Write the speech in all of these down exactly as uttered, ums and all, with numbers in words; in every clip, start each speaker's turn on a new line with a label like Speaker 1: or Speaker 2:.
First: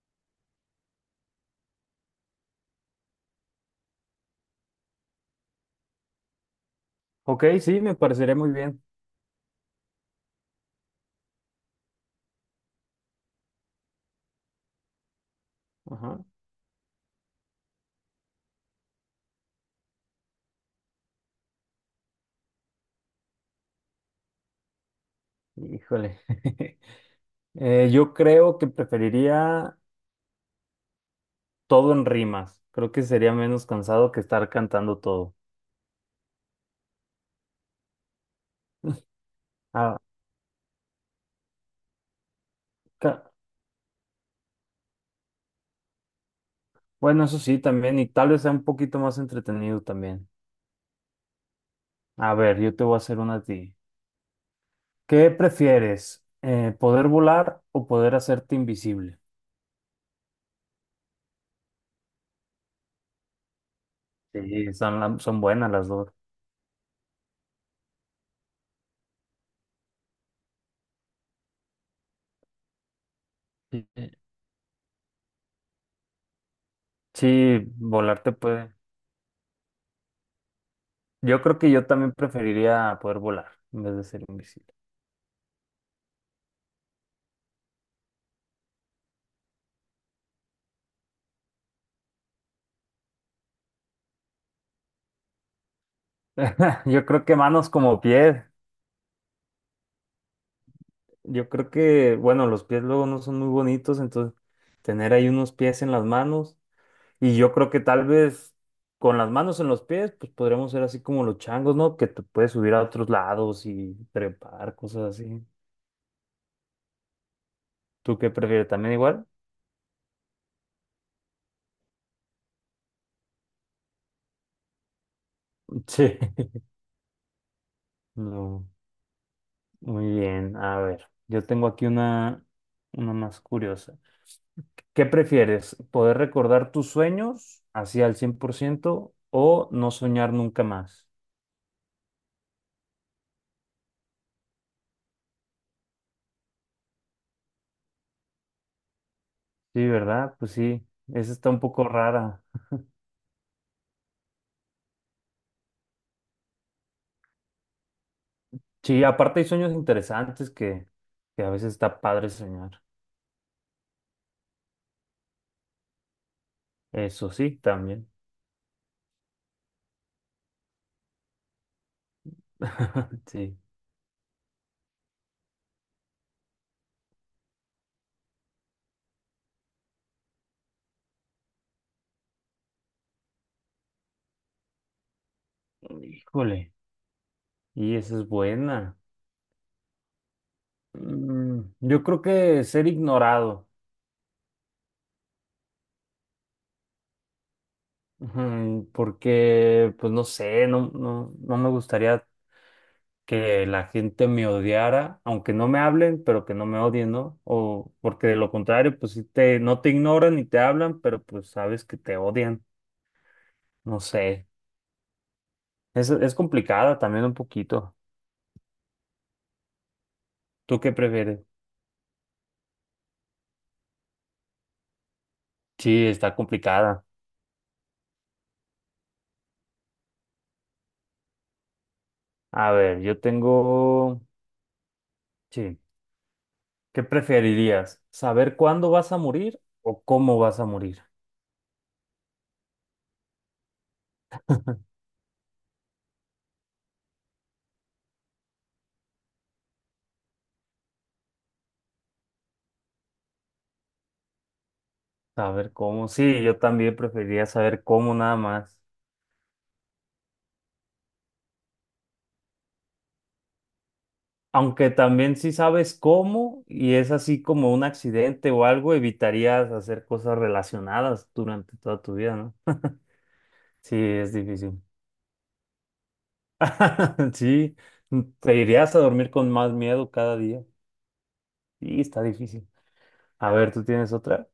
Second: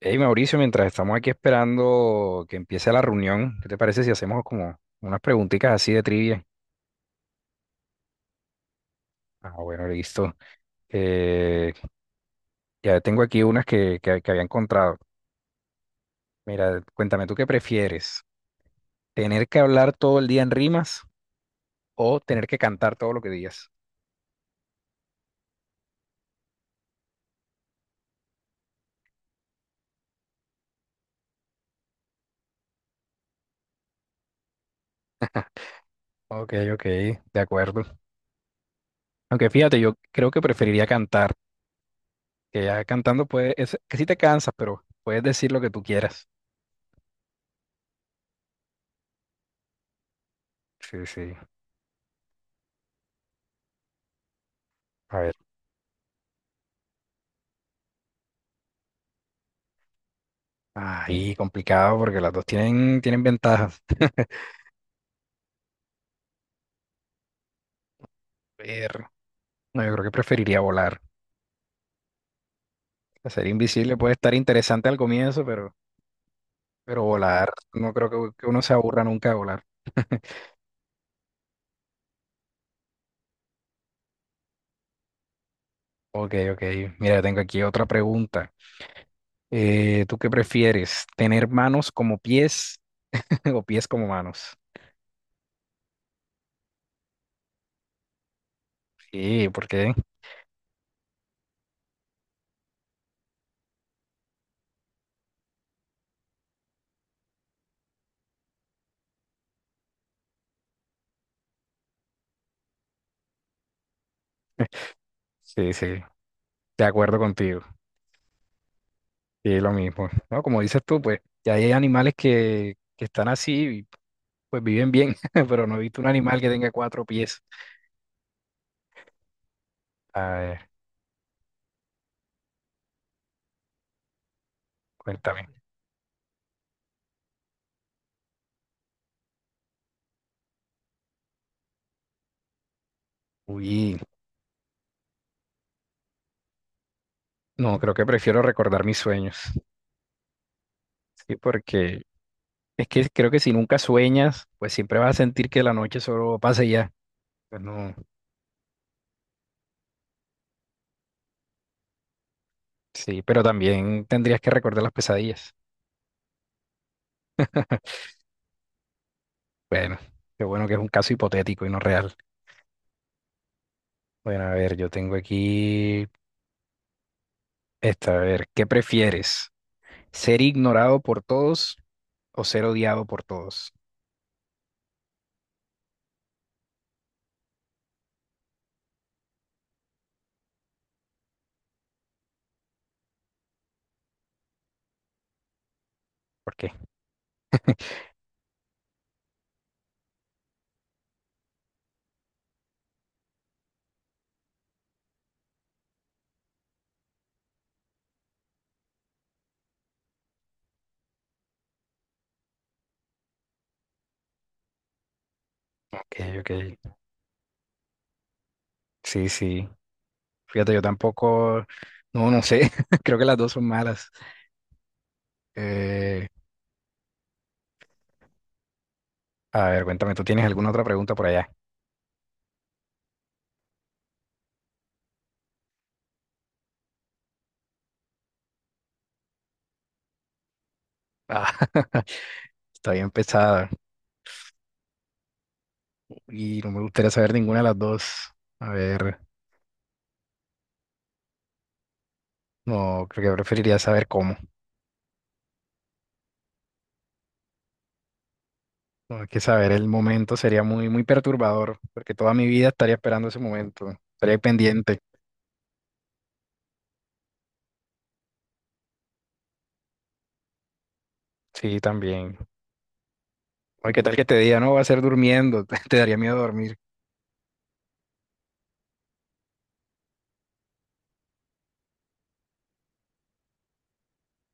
Speaker 1: Hey Mauricio, mientras estamos aquí esperando que empiece la reunión, ¿qué te parece si hacemos como unas preguntitas así de trivia?
Speaker 2: Ok, sí, me parecería muy bien.
Speaker 1: Ah, bueno, listo. Eh, ya tengo aquí unas que, que, que había encontrado.
Speaker 2: Ajá.
Speaker 1: Mira, cuéntame, ¿tú qué prefieres? ¿Tener que hablar todo el día en rimas o tener que cantar todo lo que digas?
Speaker 2: Híjole. Eh, yo creo que preferiría todo en rimas. Creo que sería menos cansado que estar cantando todo.
Speaker 1: Ok, ok, de acuerdo. Aunque fíjate, yo
Speaker 2: Ah,
Speaker 1: creo que preferiría cantar, que ya cantando
Speaker 2: ca-
Speaker 1: puedes, es, que sí te cansas, pero puedes decir lo que tú quieras.
Speaker 2: bueno, eso sí, también, y tal vez sea un poquito más entretenido también.
Speaker 1: Sí, sí.
Speaker 2: A ver, yo te voy a hacer una a ti.
Speaker 1: A
Speaker 2: ¿Qué
Speaker 1: ver.
Speaker 2: prefieres? Eh, ¿poder volar o poder hacerte invisible?
Speaker 1: Ahí complicado porque las dos tienen, tienen ventajas.
Speaker 2: Sí, son, la- son buenas las dos.
Speaker 1: Pero no, yo creo que preferiría volar. Ser
Speaker 2: Sí,
Speaker 1: invisible puede estar interesante al comienzo, pero, pero volar,
Speaker 2: sí,
Speaker 1: no creo que,
Speaker 2: volar te
Speaker 1: que uno se
Speaker 2: puede.
Speaker 1: aburra nunca de volar.
Speaker 2: Yo creo que yo también preferiría poder volar en vez de ser invisible.
Speaker 1: Ok, ok. Mira, tengo aquí otra pregunta. Eh, ¿tú qué prefieres? ¿Tener manos como pies o pies como manos?
Speaker 2: Yo creo que manos como pies.
Speaker 1: Sí, ¿por qué?
Speaker 2: Yo creo que, bueno, los pies luego no son muy bonitos, entonces tener ahí unos pies en las manos. Y yo creo que tal vez con las manos en los pies, pues podríamos ser así como los changos, ¿no? Que te puedes subir a otros lados y trepar, cosas así.
Speaker 1: Sí, sí, de acuerdo contigo.
Speaker 2: ¿Tú qué prefieres? ¿También igual?
Speaker 1: Sí, lo mismo. No, como dices tú, pues ya hay animales que, que están así. Pues viven bien, pero no he visto un
Speaker 2: Sí.
Speaker 1: animal que tenga cuatro pies.
Speaker 2: No. Muy
Speaker 1: A
Speaker 2: bien.
Speaker 1: ver,
Speaker 2: A ver, yo tengo aquí una, una más curiosa. ¿Qué
Speaker 1: cuéntame.
Speaker 2: prefieres? ¿Poder recordar tus sueños así al cien por ciento o no soñar nunca más?
Speaker 1: Uy, no, creo que prefiero recordar mis sueños.
Speaker 2: Sí, ¿verdad? Pues sí, esa
Speaker 1: Sí,
Speaker 2: está un poco
Speaker 1: porque
Speaker 2: rara.
Speaker 1: es que creo que si nunca sueñas, pues siempre vas a sentir que la noche solo pasa y ya. Pues no,
Speaker 2: Sí, aparte hay sueños interesantes que, que a veces está padre soñar.
Speaker 1: sí, pero también tendrías que recordar las pesadillas.
Speaker 2: Eso sí, también.
Speaker 1: Bueno, qué bueno que es un caso hipotético y no real.
Speaker 2: Sí.
Speaker 1: Bueno, a ver, yo tengo aquí esta, a ver, ¿qué prefieres? ¿Ser ignorado por todos o ser odiado por todos?
Speaker 2: Híjole. Y esa es buena. Mm, yo creo que ser ignorado.
Speaker 1: ¿Por qué?
Speaker 2: Ujú. Porque, pues no sé, no, no, no me gustaría que la gente me odiara, aunque no me hablen, pero que no me odien, ¿no? O porque de lo contrario, pues sí te, no te ignoran ni te hablan, pero pues sabes que te odian. No sé. Es,
Speaker 1: Ok,
Speaker 2: es
Speaker 1: ok.
Speaker 2: complicada también un poquito.
Speaker 1: Sí, sí. Fíjate,
Speaker 2: ¿Tú
Speaker 1: yo
Speaker 2: qué prefieres?
Speaker 1: tampoco, no, no sé. Creo que las dos son malas.
Speaker 2: Sí,
Speaker 1: Eh,
Speaker 2: está complicada.
Speaker 1: a ver, cuéntame, ¿tú tienes alguna otra pregunta por allá?
Speaker 2: A ver, yo tengo... Sí. ¿Qué preferirías? ¿Saber cuándo vas a morir o cómo vas a morir?
Speaker 1: Ah, está bien pesada y no me gustaría saber ninguna de las dos. A ver, no, creo que preferiría saber cómo.
Speaker 2: Saber cómo. Sí, yo también preferiría saber cómo nada más.
Speaker 1: No, es que saber el momento sería muy, muy perturbador, porque toda mi vida estaría esperando ese momento, estaría
Speaker 2: Aunque
Speaker 1: pendiente.
Speaker 2: también si sabes cómo y es así como un accidente o algo, evitarías hacer cosas relacionadas durante
Speaker 1: Sí,
Speaker 2: toda tu
Speaker 1: también.
Speaker 2: vida, ¿no?
Speaker 1: Oye,
Speaker 2: Sí,
Speaker 1: ¿qué tal que
Speaker 2: es
Speaker 1: te diga, no, va
Speaker 2: difícil.
Speaker 1: a ser durmiendo? Te daría miedo dormir.
Speaker 2: Sí, te irías a dormir con más miedo cada día. Sí, está difícil. A ver, ¿tú tienes otra?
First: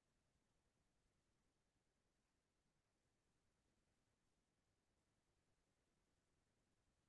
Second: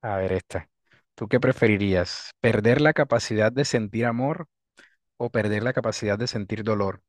Speaker 1: A ver esta. ¿Tú qué preferirías? ¿Perder la capacidad de sentir amor o perder la capacidad de sentir dolor?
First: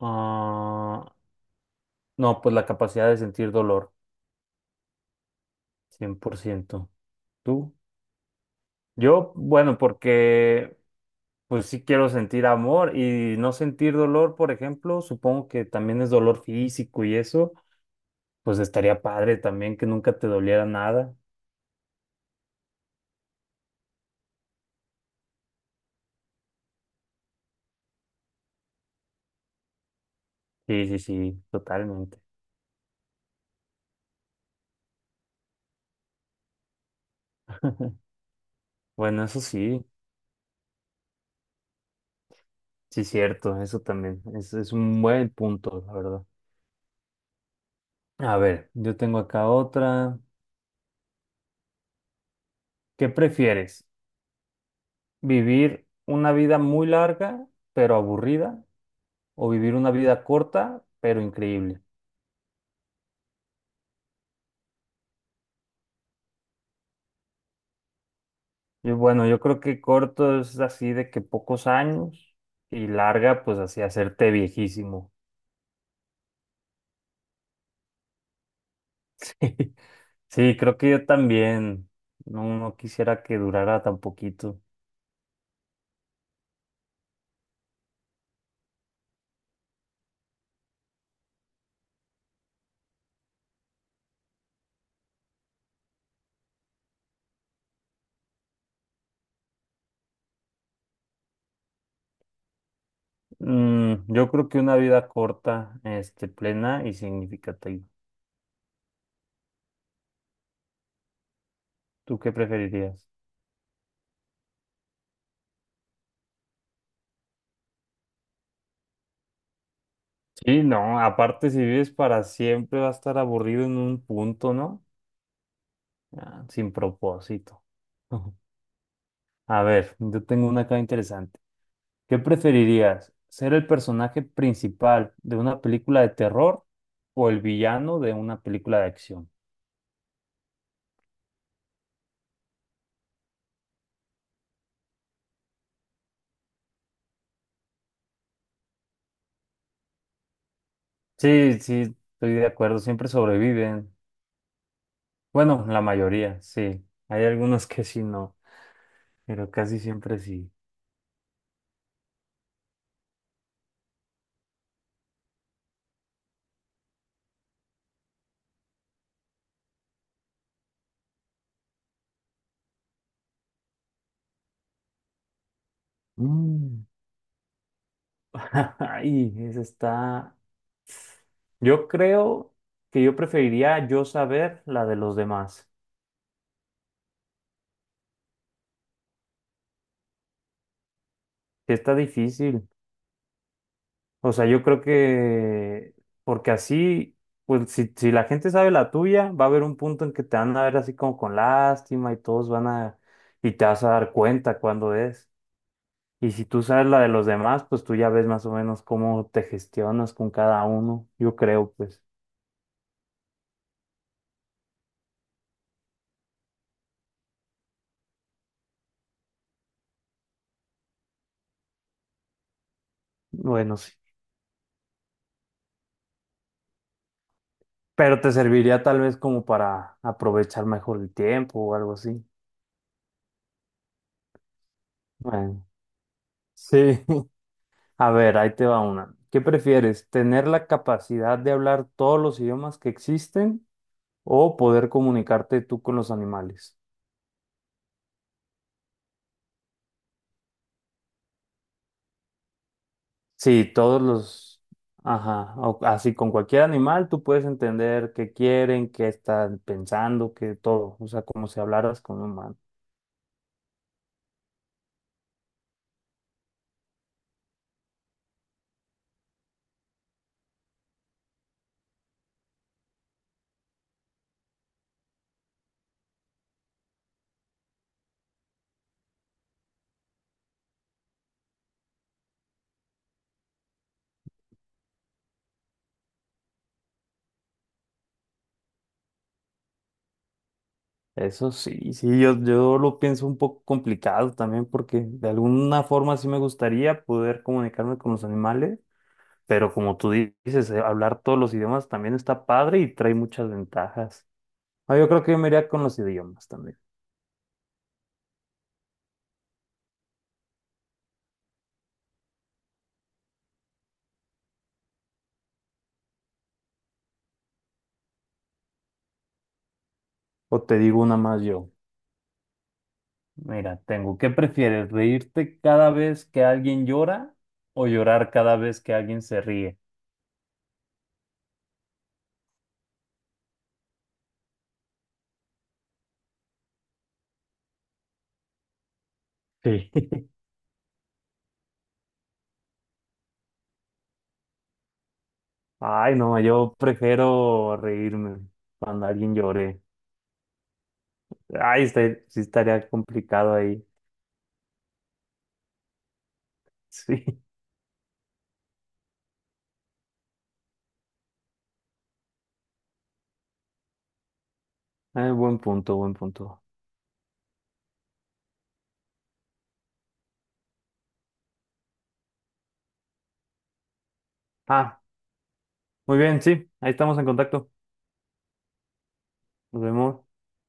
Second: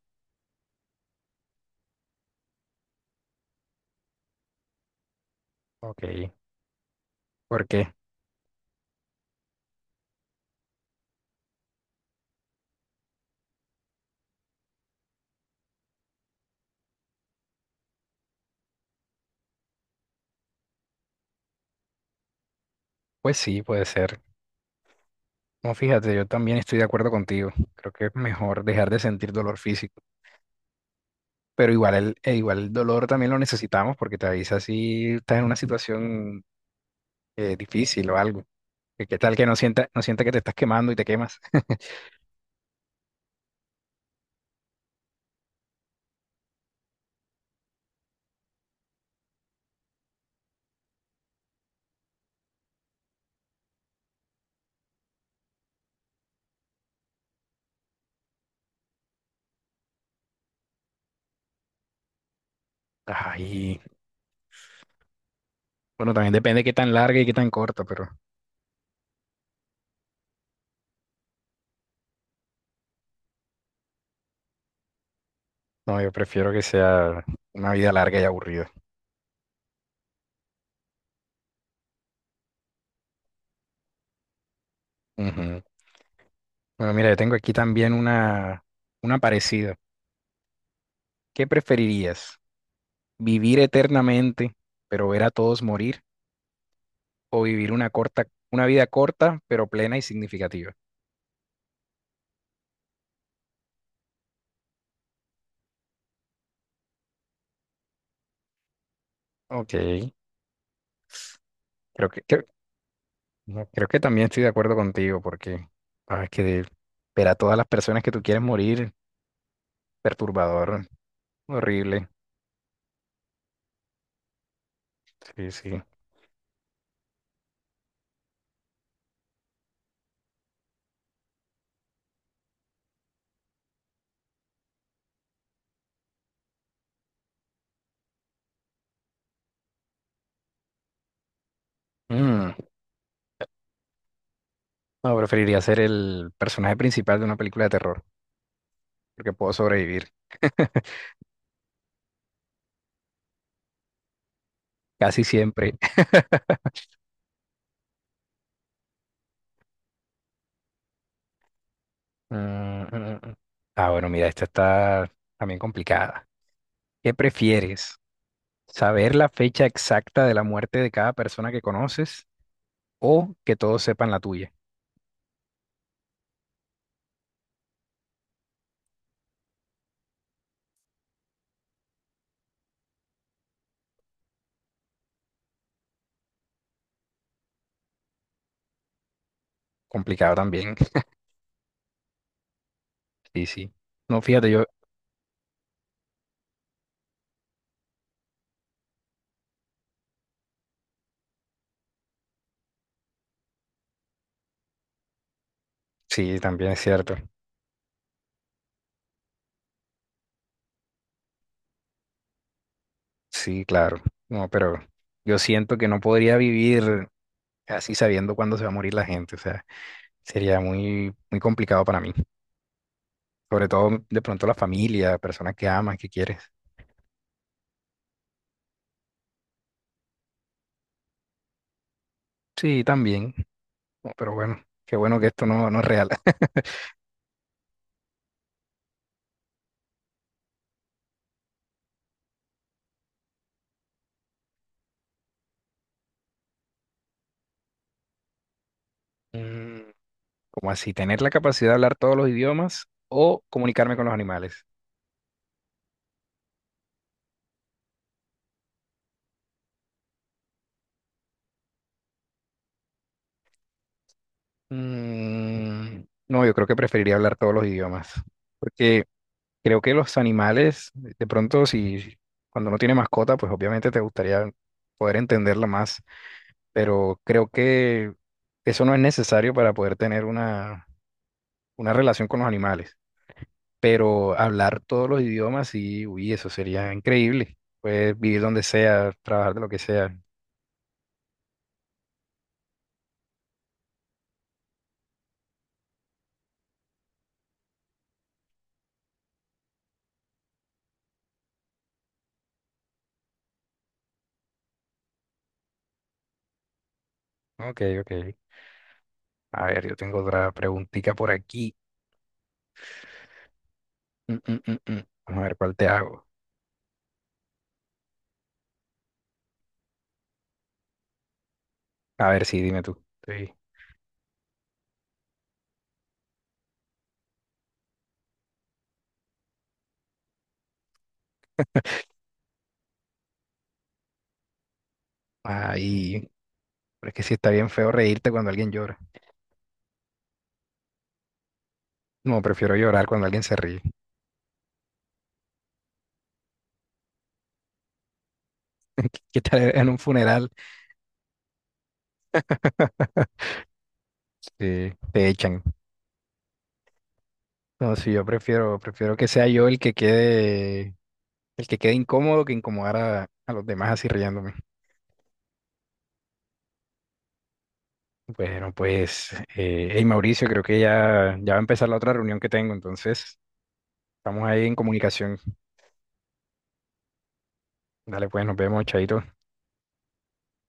Speaker 2: Ah, no, pues la capacidad de sentir dolor,
Speaker 1: Ok,
Speaker 2: cien por ciento.
Speaker 1: ¿por
Speaker 2: ¿Tú?
Speaker 1: qué?
Speaker 2: Yo, bueno, porque pues sí quiero sentir amor y no sentir dolor, por ejemplo, supongo que también es dolor físico y eso. Pues estaría padre también que nunca te doliera nada.
Speaker 1: Pues sí, puede ser. No, fíjate, yo también estoy de acuerdo contigo. Creo que es mejor dejar de sentir dolor físico,
Speaker 2: Sí, sí, sí,
Speaker 1: pero igual el,
Speaker 2: totalmente.
Speaker 1: e igual el dolor también lo necesitamos porque te avisa si estás en una situación eh, difícil o algo. Que ¿qué
Speaker 2: Bueno,
Speaker 1: tal
Speaker 2: eso
Speaker 1: que no
Speaker 2: sí,
Speaker 1: sienta, no sienta que te estás quemando y te quemas?
Speaker 2: sí, cierto, eso también. Es, es un buen punto, la verdad. A ver, yo tengo acá otra. ¿Qué prefieres? ¿Vivir una vida muy larga, pero aburrida? ¿O vivir una vida corta, pero increíble?
Speaker 1: Ay, bueno, también depende de qué tan larga y qué tan corta, pero
Speaker 2: Y bueno, yo creo que corto es así de que pocos años y larga, pues así hacerte viejísimo.
Speaker 1: no, yo prefiero que sea una vida larga y aburrida.
Speaker 2: Sí, creo que yo también. No, no quisiera que durara tan poquito.
Speaker 1: Ujú. Bueno, mira, yo tengo aquí también una, una parecida. ¿Qué preferirías? ¿Vivir eternamente, pero ver a todos morir? ¿O vivir una corta, una vida corta, pero plena y significativa?
Speaker 2: Mm, yo creo que una vida corta, este, plena y significativa.
Speaker 1: Ok, creo
Speaker 2: ¿Tú
Speaker 1: que,
Speaker 2: qué
Speaker 1: creo,
Speaker 2: preferirías?
Speaker 1: no, creo que también estoy de acuerdo contigo, porque ah, es que de- ver a todas las personas que tú quieres morir,
Speaker 2: Sí,
Speaker 1: perturbador,
Speaker 2: no, aparte si vives
Speaker 1: horrible.
Speaker 2: para siempre va a estar aburrido en un punto, ¿no?
Speaker 1: Sí, sí.
Speaker 2: Ah, sin propósito. A ver, yo tengo una acá interesante. ¿Qué preferirías? ¿Ser el personaje principal de una película de terror o el villano de una película de acción?
Speaker 1: Mm, no, preferiría ser el personaje principal de una película de terror, porque puedo sobrevivir.
Speaker 2: Sí, sí, estoy de acuerdo, siempre sobreviven.
Speaker 1: Casi
Speaker 2: Bueno,
Speaker 1: siempre.
Speaker 2: la mayoría, sí. Hay algunos que sí no, pero casi siempre sí.
Speaker 1: Mm, mm, mm. Ah, bueno, mira, esta está también complicada. ¿Qué prefieres? ¿Saber la fecha exacta de la muerte de cada persona que conoces o que todos sepan la tuya?
Speaker 2: Mm. Ay, esa está. Yo creo que yo preferiría yo saber la de los demás.
Speaker 1: Complicado también.
Speaker 2: Que Está difícil.
Speaker 1: Sí, sí. No,
Speaker 2: O sea,
Speaker 1: fíjate,
Speaker 2: yo
Speaker 1: yo,
Speaker 2: creo que porque así, pues si, si la gente sabe la tuya, va a haber un punto en que te van a ver así como con lástima y todos van a y te vas a dar cuenta cuándo es. Y
Speaker 1: sí,
Speaker 2: si tú
Speaker 1: también es
Speaker 2: sabes la de
Speaker 1: cierto.
Speaker 2: los demás, pues tú ya ves más o menos cómo te gestionas con cada uno. Yo creo, pues,
Speaker 1: Sí, claro. No, pero yo siento que no podría vivir así sabiendo cuándo se va a morir la gente. O sea, sería muy, muy complicado para mí. Sobre
Speaker 2: bueno,
Speaker 1: todo
Speaker 2: sí.
Speaker 1: de pronto la familia, personas que amas, que quieres.
Speaker 2: Pero te serviría tal vez como para aprovechar mejor el tiempo o algo así.
Speaker 1: Sí, también. No, pero bueno, qué bueno que esto
Speaker 2: Bueno,
Speaker 1: no, no es real.
Speaker 2: sí. A ver, ahí te va una. ¿Qué prefieres? ¿Tener la capacidad de hablar todos los idiomas que existen o poder comunicarte tú con los animales?
Speaker 1: Mm, como así, tener la capacidad de hablar todos los idiomas o
Speaker 2: Sí,
Speaker 1: comunicarme
Speaker 2: todos
Speaker 1: con los
Speaker 2: los,
Speaker 1: animales.
Speaker 2: ajá, o- así con cualquier animal tú puedes entender qué quieren, qué están pensando, qué todo, o sea, como si hablaras con un humano.
Speaker 1: Mm, no, yo creo que preferiría hablar todos los idiomas, porque creo que los animales, de pronto, si cuando no tiene mascota, pues obviamente te gustaría poder entenderla más, pero creo que eso no es necesario para poder tener una, una relación con los animales. Pero hablar todos los idiomas, sí, uy, eso sería increíble. Puedes vivir donde sea, trabajar de lo que sea.
Speaker 2: Eso sí, sí, yo, yo lo pienso un poco complicado también porque de alguna forma sí me gustaría poder comunicarme con los animales, pero como tú dices, eh, hablar todos los idiomas también está padre y trae muchas ventajas. Ah, yo creo que yo me iría con los idiomas también.
Speaker 1: Ok, ok. A ver, yo tengo otra preguntita por aquí. Mm, mm, mm, mm. Vamos a ver cuál te hago.
Speaker 2: O te digo una más yo.
Speaker 1: A ver, sí, dime tú. Sí.
Speaker 2: Mira, tengo, ¿qué prefieres? ¿Reírte cada vez que alguien llora o llorar cada vez que alguien se ríe?
Speaker 1: Ay, pero es que sí está bien feo reírte cuando alguien llora.
Speaker 2: Sí.
Speaker 1: No, prefiero llorar cuando alguien se ríe.
Speaker 2: Ay, no, yo prefiero reírme cuando alguien
Speaker 1: ¿Qué tal
Speaker 2: llore.
Speaker 1: en un funeral?
Speaker 2: Ay, este- sí estaría complicado ahí.
Speaker 1: Sí, te echan.
Speaker 2: Sí,
Speaker 1: No, sí, yo prefiero, prefiero que sea yo el que quede, el que quede incómodo que incomodar a, a los demás así riéndome.
Speaker 2: Ay, buen punto, buen punto.
Speaker 1: Bueno, pues, eh, hey Mauricio, creo que ya, ya va a empezar la otra reunión que tengo, entonces estamos ahí en
Speaker 2: Ah,
Speaker 1: comunicación.
Speaker 2: muy bien, sí, ahí estamos en contacto.
Speaker 1: Dale, pues, nos vemos, chaito.
Speaker 2: Nos vemos.